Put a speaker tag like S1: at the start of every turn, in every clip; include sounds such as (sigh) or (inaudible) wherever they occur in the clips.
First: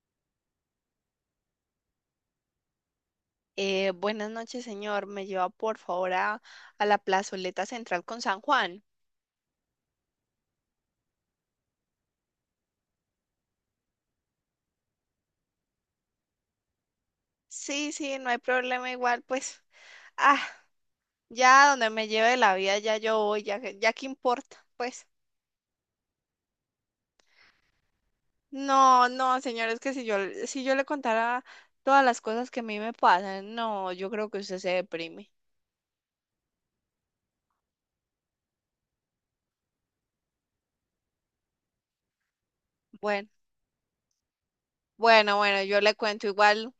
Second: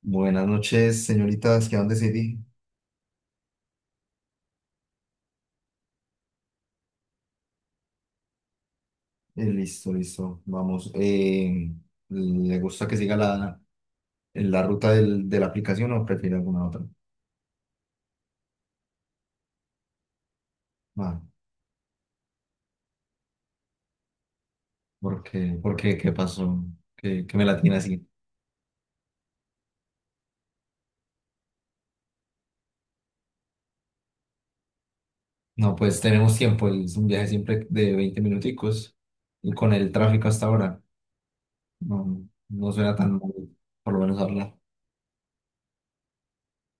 S1: Buenas noches, señoritas. ¿Qué dónde City?
S2: Buenas noches, señor. ¿Me lleva por favor a la plazoleta central con San Juan?
S1: Listo, listo. Vamos. ¿Le gusta que siga la ruta de la aplicación o prefiere alguna otra?
S2: Sí, sí, no hay problema igual, pues, ah,
S1: Ah,
S2: ya donde me lleve la vida, ya yo voy, ya, ya qué importa, pues.
S1: ¿Por qué? ¿Por qué? ¿Qué pasó? ¿Qué me la tiene así.
S2: No, no, señor, es que si yo le contara todas las cosas que a mí me pasan, no, yo creo que usted se deprime.
S1: No, pues tenemos tiempo. Es un viaje siempre de 20 minuticos. Y con el tráfico hasta ahora, no suena tan
S2: Bueno,
S1: mal, por lo menos hablar.
S2: bueno, bueno, yo le cuento igual,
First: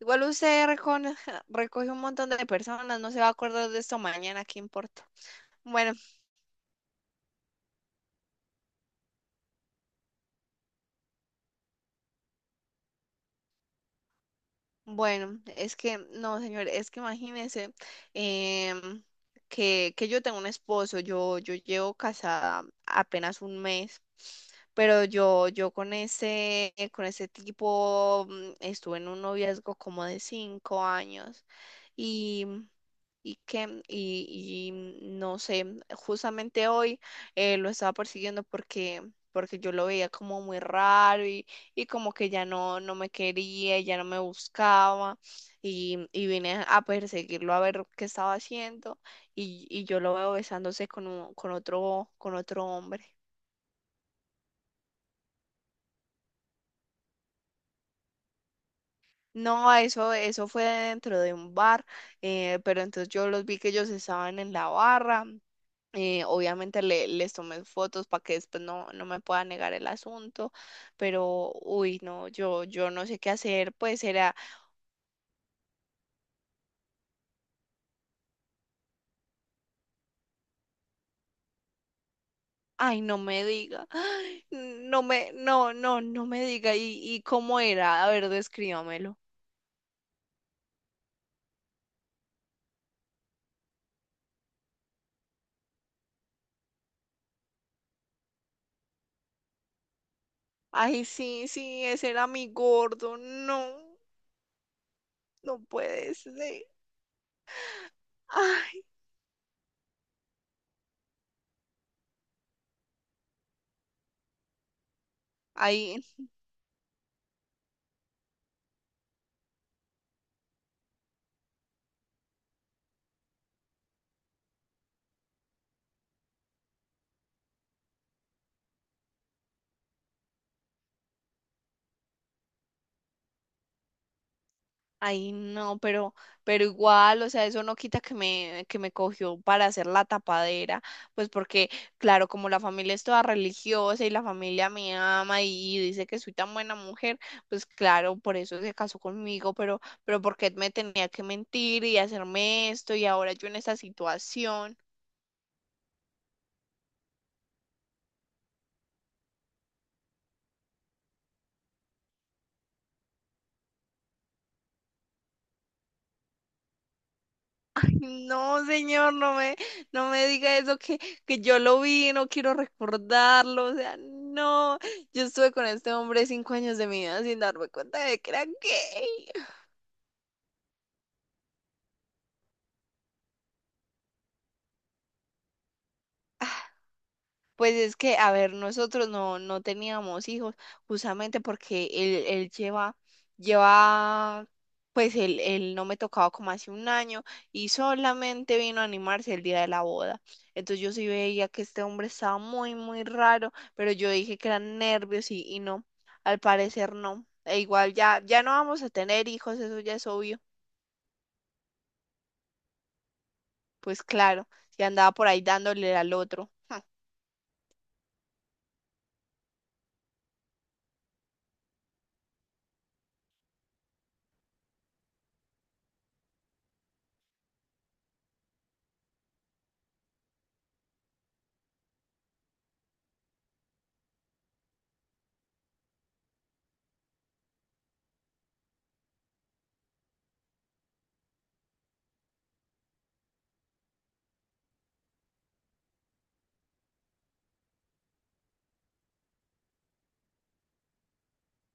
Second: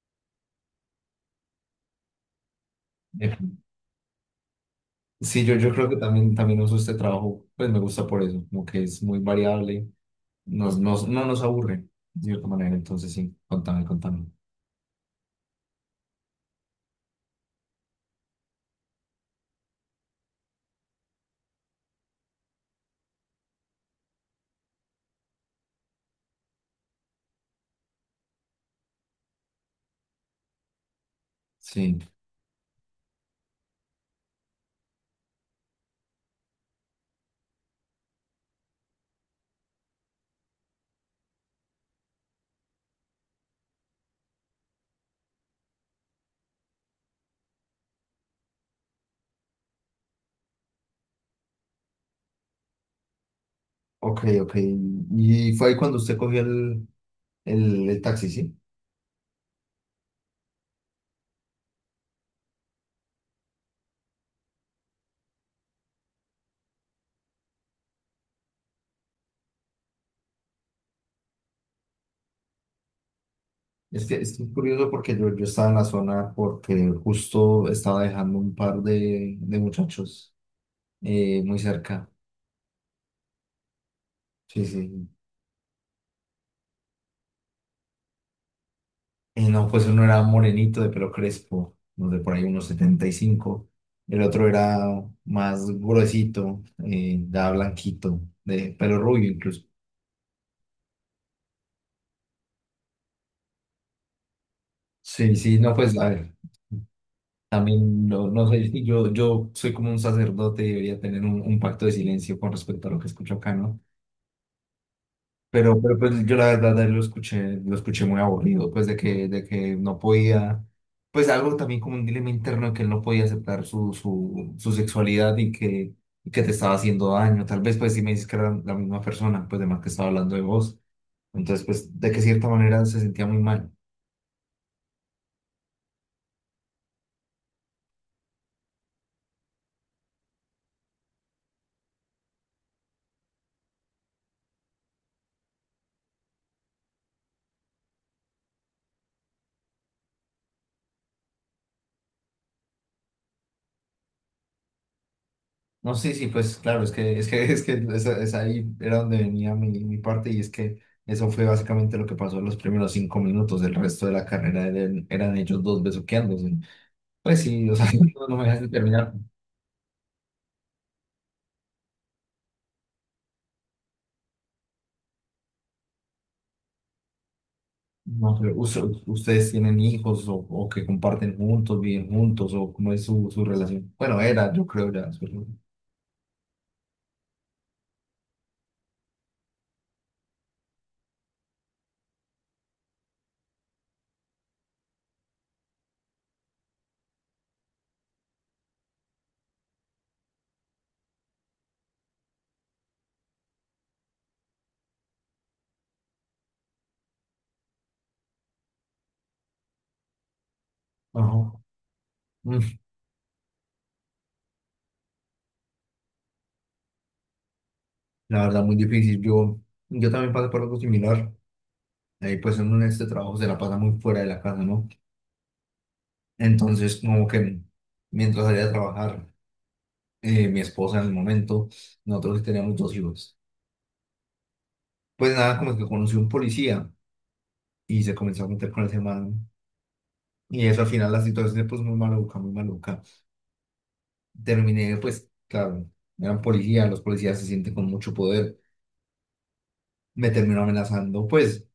S2: igual usted (laughs) recoge un montón de personas, no se va a acordar de esto mañana, qué importa.
S1: Sí, yo creo
S2: Bueno.
S1: que también, uso este trabajo, pues me gusta por eso, como que es muy variable, no nos aburre de cierta manera, entonces sí, contame, contame.
S2: Bueno, es que, no, señor, es que imagínese, em, que yo tengo un esposo, yo llevo casada apenas un mes, pero yo con ese, tipo, estuve en un noviazgo como de 5 años,
S1: Sí,
S2: y, y no sé, justamente hoy lo estaba persiguiendo porque, yo lo veía como muy raro y como que ya no me quería, ya no me buscaba, y vine a perseguirlo a ver qué estaba haciendo, y yo lo veo besándose con otro hombre.
S1: ok, ok. Y fue ahí cuando usted cogió el, taxi, ¿sí?
S2: No, eso, fue dentro de un bar. Pero entonces yo los vi, que ellos estaban en la barra. Obviamente les tomé fotos para que después no me pueda negar el asunto, pero uy, no, yo no sé qué hacer, pues
S1: Es que
S2: era...
S1: es que es curioso porque yo estaba en la zona porque justo estaba dejando un par de muchachos, muy cerca.
S2: Ay, no me diga. Ay,
S1: Sí,
S2: no
S1: sí.
S2: me, no, no, no me diga. ¿Y cómo era? A ver, descríbamelo.
S1: Y no, pues uno era morenito de pelo crespo, no sé, por ahí unos 75. El otro era más gruesito, ya blanquito, de pelo rubio incluso.
S2: Ay, sí, sí, ese era mi gordo. No,
S1: Sí, sí,
S2: no
S1: no, pues a
S2: puede
S1: ver,
S2: ser.
S1: también no sé,
S2: Ay,
S1: yo soy como un sacerdote y debería tener un, pacto de silencio con respecto a lo que escucho acá, no. Pero
S2: ay,
S1: pues yo la verdad de él lo escuché muy aburrido, pues de que no podía, pues algo también como un dilema interno de que él no podía aceptar su, sexualidad y que te estaba haciendo daño. Tal vez pues si me dices que era la misma persona, pues de más que estaba hablando de vos. Entonces pues de que cierta manera se sentía muy mal.
S2: ay. No, pero igual, o sea, eso no quita que me cogió para hacer la tapadera, pues porque, claro, como la familia es toda religiosa y la familia me ama y dice que soy tan buena mujer, pues claro, por eso se casó conmigo, pero ¿por qué me tenía que mentir y hacerme esto y ahora yo en esta situación?
S1: No, sí, sí, pues claro, (laughs) es que esa ahí era donde venía mi parte y es que eso fue básicamente lo que pasó en los primeros 5 minutos. El resto de la carrera eran ellos dos besuqueándose. Pues sí, o sea, (laughs) no, me
S2: No,
S1: dejan
S2: señor,
S1: terminar.
S2: no me diga eso, que yo lo vi, no quiero recordarlo, o sea, no, yo estuve con este hombre 5 años de mi vida sin darme cuenta de que
S1: No,
S2: era
S1: pero
S2: gay.
S1: ustedes tienen hijos o, que comparten juntos, viven juntos, o cómo es su relación. Bueno, era, yo creo ya. Su relación.
S2: Pues es que, a ver, nosotros no, teníamos hijos, justamente porque él lleva, pues él no me tocaba como hace un año y solamente vino a animarse el día de la boda. Entonces yo sí veía que este hombre estaba muy, muy raro, pero yo dije que eran nervios y no, al parecer no. E igual ya no vamos a tener hijos, eso ya es obvio.
S1: Ajá. Mm.
S2: Pues claro, si andaba por ahí dándole al otro.
S1: La verdad, muy difícil. Yo también pasé por algo similar. Ahí, pues uno en este trabajo se la pasa muy fuera de la casa, ¿no? Entonces, como que mientras salía a trabajar, mi esposa en el momento, nosotros sí teníamos 2 hijos. Pues nada, como que conocí un policía y se comenzó a meter con ese man. Y eso al final la situación se puso muy maluca, muy maluca. Terminé, pues, claro, eran policías, los policías se sienten con mucho poder. Me terminó amenazando, pues,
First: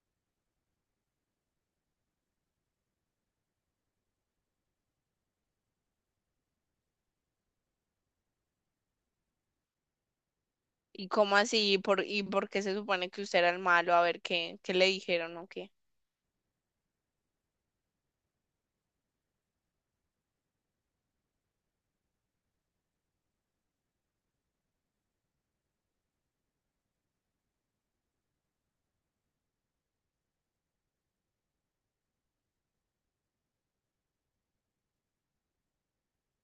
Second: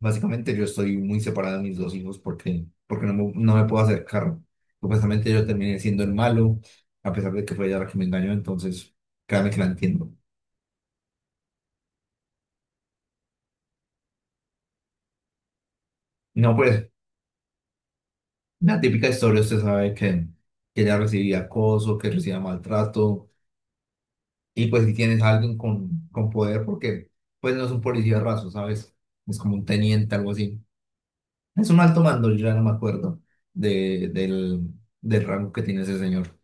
S1: básicamente yo estoy muy separado de mis 2 hijos porque, no me puedo acercar. Supuestamente yo terminé siendo el malo, a pesar de que fue ella la que me engañó, entonces, créame que la entiendo.
S2: ¿Y cómo así? ¿Y por qué se supone que usted era el malo? A ver, ¿qué le dijeron o qué?
S1: No, pues, la típica historia, usted sabe que, ella recibía acoso, que recibía maltrato. Y pues si tienes a alguien con poder, porque pues no es un policía raso, ¿sabes? Es como un teniente, algo así. Es un alto mando, yo ya no me acuerdo de, del, del rango que tiene ese señor.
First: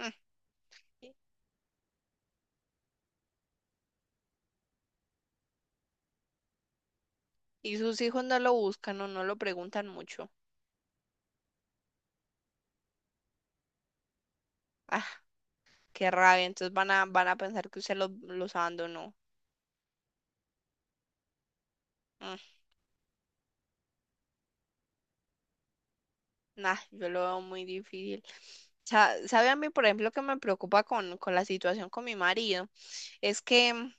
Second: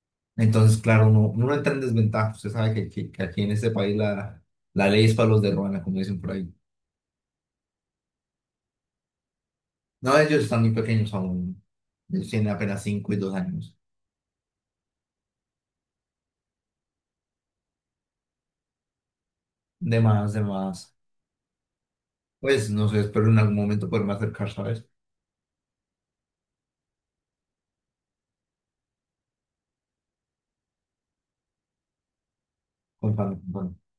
S2: Mm.
S1: Entonces, claro, uno, entra en desventaja. Usted sabe que aquí en este país la ley es para los de ruana, como dicen por ahí.
S2: Y sus hijos no lo buscan o no lo preguntan
S1: No,
S2: mucho.
S1: ellos están muy pequeños aún. Ellos tienen apenas 5 y 2 años.
S2: Ah, qué rabia. Entonces van a, pensar que usted los abandonó.
S1: De más, de más.
S2: Mm,
S1: Pues no sé, espero en algún momento poderme acercar, ¿sabes?
S2: nah, yo lo veo muy difícil. ¿Sabe a mí, por ejemplo, que me preocupa con la situación con mi marido? Es
S1: Bueno,
S2: que,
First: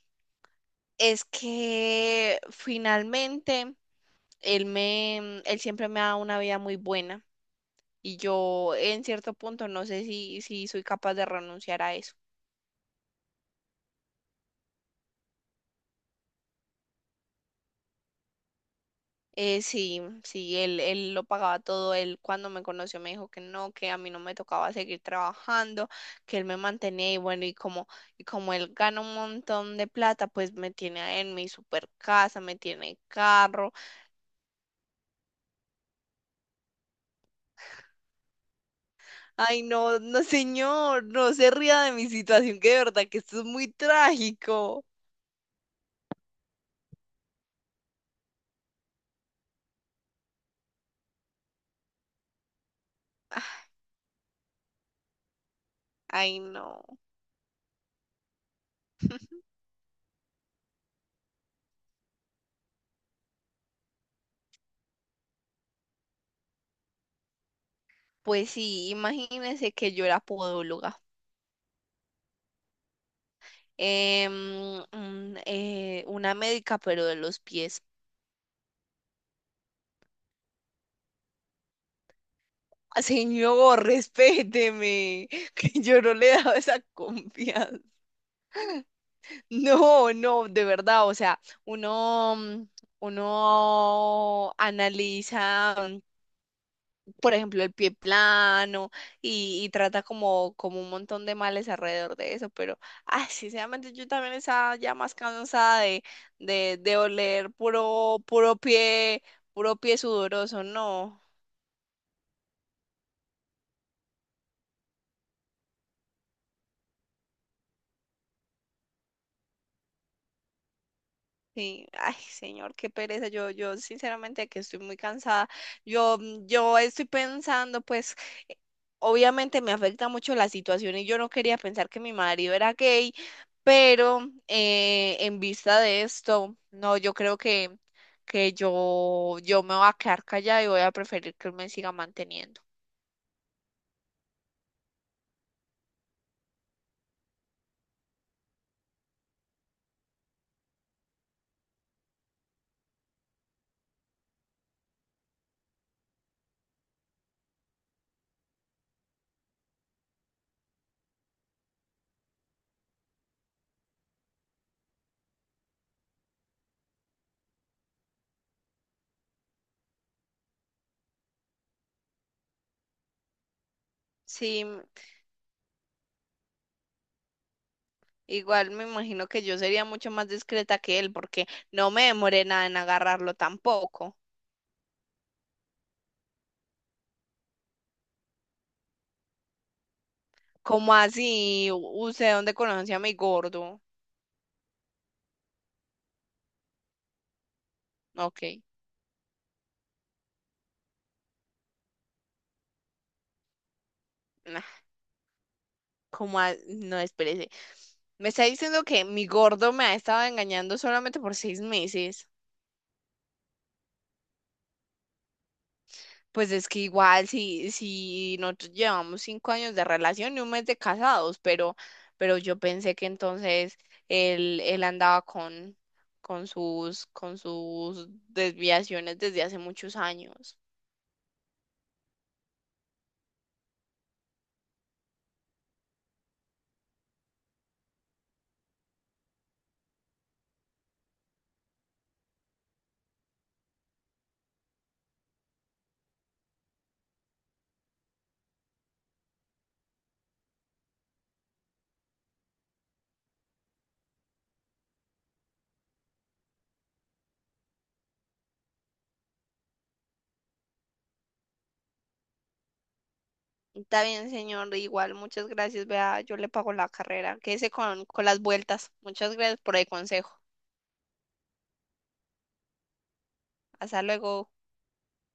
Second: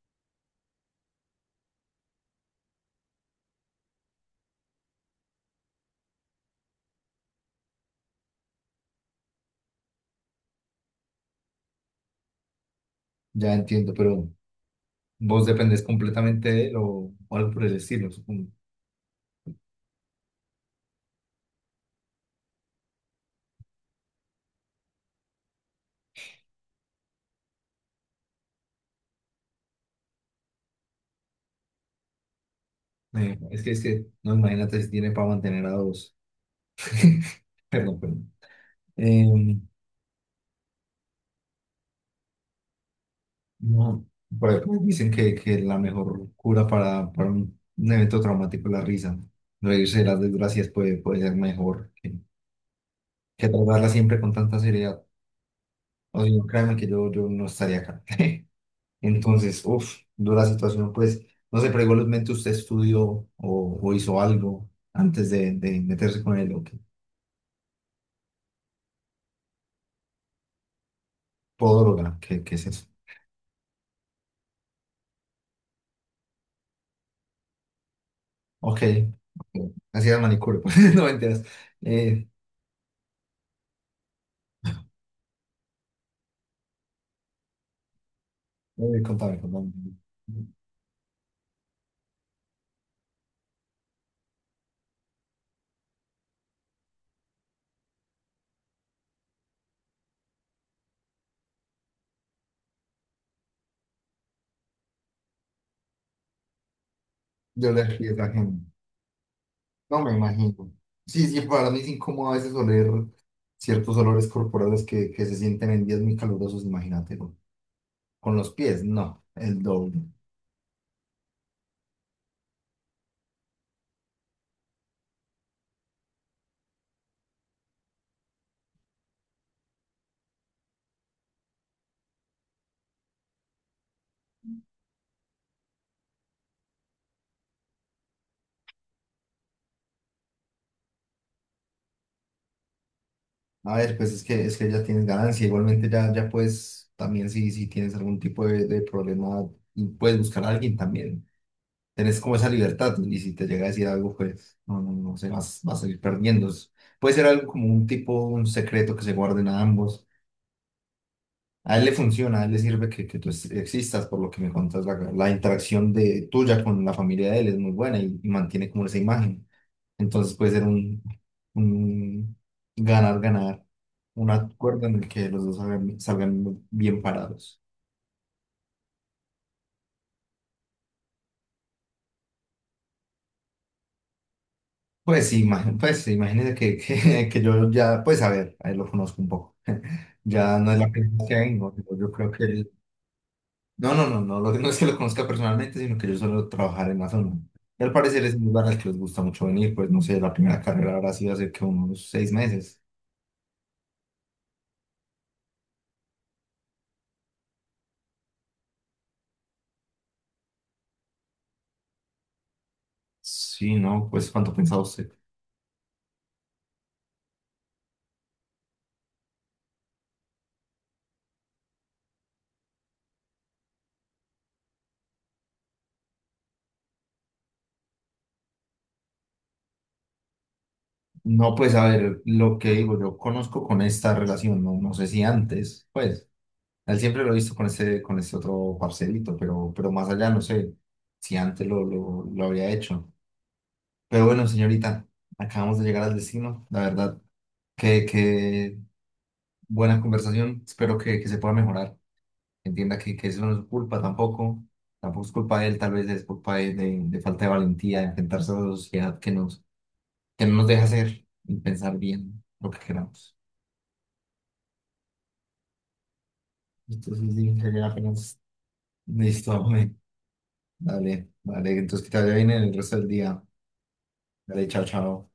S2: es que finalmente él me, él siempre me ha dado una vida muy buena, y yo en cierto punto no sé si soy capaz de renunciar a eso.
S1: ya entiendo, pero... Vos dependés completamente de él o, algo por el estilo, supongo.
S2: Sí, sí, él lo pagaba todo, él cuando me conoció me dijo que no, que a mí no me tocaba seguir trabajando, que él me mantenía y bueno, y como él gana un montón de plata, pues me tiene en mi super casa, me tiene
S1: Eh, es que,
S2: carro.
S1: es que, no, imagínate si tiene para mantener a dos. (laughs) Perdón, perdón.
S2: Ay,
S1: Em,
S2: no, no señor, no se ría de mi situación, que de verdad que esto es muy
S1: no, por ahí
S2: trágico.
S1: dicen que, la mejor cura para, un evento traumático es la risa. Reírse de las desgracias puede ser mejor que, tratarla siempre con tanta seriedad. O si
S2: Ay,
S1: no, créeme
S2: no.
S1: que yo no estaría acá. (laughs) Entonces, uff, dura situación, pues, no sé, pero igualmente usted estudió o, hizo algo antes de meterse con el ok,
S2: Pues sí, imagínense que yo era podóloga.
S1: podóloga, ¿qué es eso?
S2: Una médica, pero de los pies.
S1: Ok, ok, así era el manicure, pues, (laughs) no mentiras. Eh,
S2: Señor, respéteme, (laughs) que yo no le he dado esa confianza. (laughs)
S1: no, Contame, contame.
S2: No, no, de verdad, o sea, uno, mm, uno analiza, por ejemplo, el pie plano y trata, como un montón de males alrededor de eso, pero, ay, sinceramente yo también estaba ya más cansada de oler
S1: Yo le fui a la gente,
S2: puro pie
S1: no me
S2: sudoroso,
S1: imagino.
S2: no.
S1: Sí, sí, para mí es incómodo a veces oler ciertos olores corporales que, se sienten en días muy calurosos, imagínate, con los pies, no, el doble.
S2: Sí, ay, señor, qué pereza. Yo sinceramente que estoy muy cansada. Yo estoy pensando, pues, eh, obviamente me afecta mucho la situación y yo no quería pensar que mi marido era gay, pero en vista de esto, no, yo creo que yo me voy a quedar callada y voy a preferir que él me siga manteniendo.
S1: A ver, pues es que, ya tienes ganancia, igualmente ya, puedes, también si tienes algún tipo de problema, y puedes buscar a alguien también, tenés como esa libertad, ¿no? Y si te llega a decir algo, pues no, sé, vas a ir perdiendo. Puede ser algo como un tipo, un secreto que se guarden a ambos. A él le funciona, a él le sirve que, tú existas, por lo que me contas, la interacción de tuya con la familia de él es muy buena y, mantiene como esa imagen. Entonces puede ser un ganar, ganar, un
S2: Sí,
S1: acuerdo en el que los dos salgan, bien parados.
S2: igual me imagino que yo sería mucho más discreta que él, porque no me demoré nada en agarrarlo tampoco.
S1: Pues sí, pues sí, imagínese (laughs) que yo ya, pues a ver, a él lo conozco un poco. Ya no es la
S2: ¿Cómo
S1: primera vez que
S2: así?
S1: vengo, pero yo creo
S2: ¿Usted
S1: que
S2: dónde
S1: él...
S2: conoce a mi gordo?
S1: No, no, no, no, no es que lo conozca personalmente, sino que yo suelo trabajar en la zona. Y al parecer es
S2: Ok.
S1: un lugar al que les gusta mucho venir, pues no sé, la primera carrera habrá sido hace que unos 6 meses.
S2: Nah, no, espérese. Me está diciendo que mi gordo me ha estado engañando solamente por 6 meses.
S1: Sí, no, pues ¿cuánto pensaba usted?
S2: Pues es que igual si nosotros llevamos 5 años de relación y un mes de casados, pero yo pensé que entonces él andaba con sus desviaciones desde hace muchos años.
S1: No, pues a ver, lo que digo, yo conozco con esta relación, no, sé si antes, pues, a él siempre lo he visto con ese, otro parcelito, pero más allá no sé si antes lo había hecho. Pero bueno, señorita, acabamos de llegar al destino, la verdad. Que buena conversación, espero que, se pueda mejorar. Entienda que eso no es su culpa tampoco, tampoco es culpa de él, tal vez es culpa de falta de valentía, de enfrentarse a la sociedad que no nos deja hacer y pensar bien lo que queramos.
S2: Está bien, señor, igual, muchas gracias. Vea, yo le pago la
S1: Entonces,
S2: carrera.
S1: sí,
S2: Quédese
S1: sería
S2: con
S1: apenas
S2: las vueltas. Muchas
S1: listo, (laughs)
S2: gracias por el
S1: hombre.
S2: consejo.
S1: Dale, dale, entonces que te vaya bien en el resto del día.
S2: Hasta luego.
S1: Dale, chao, chao.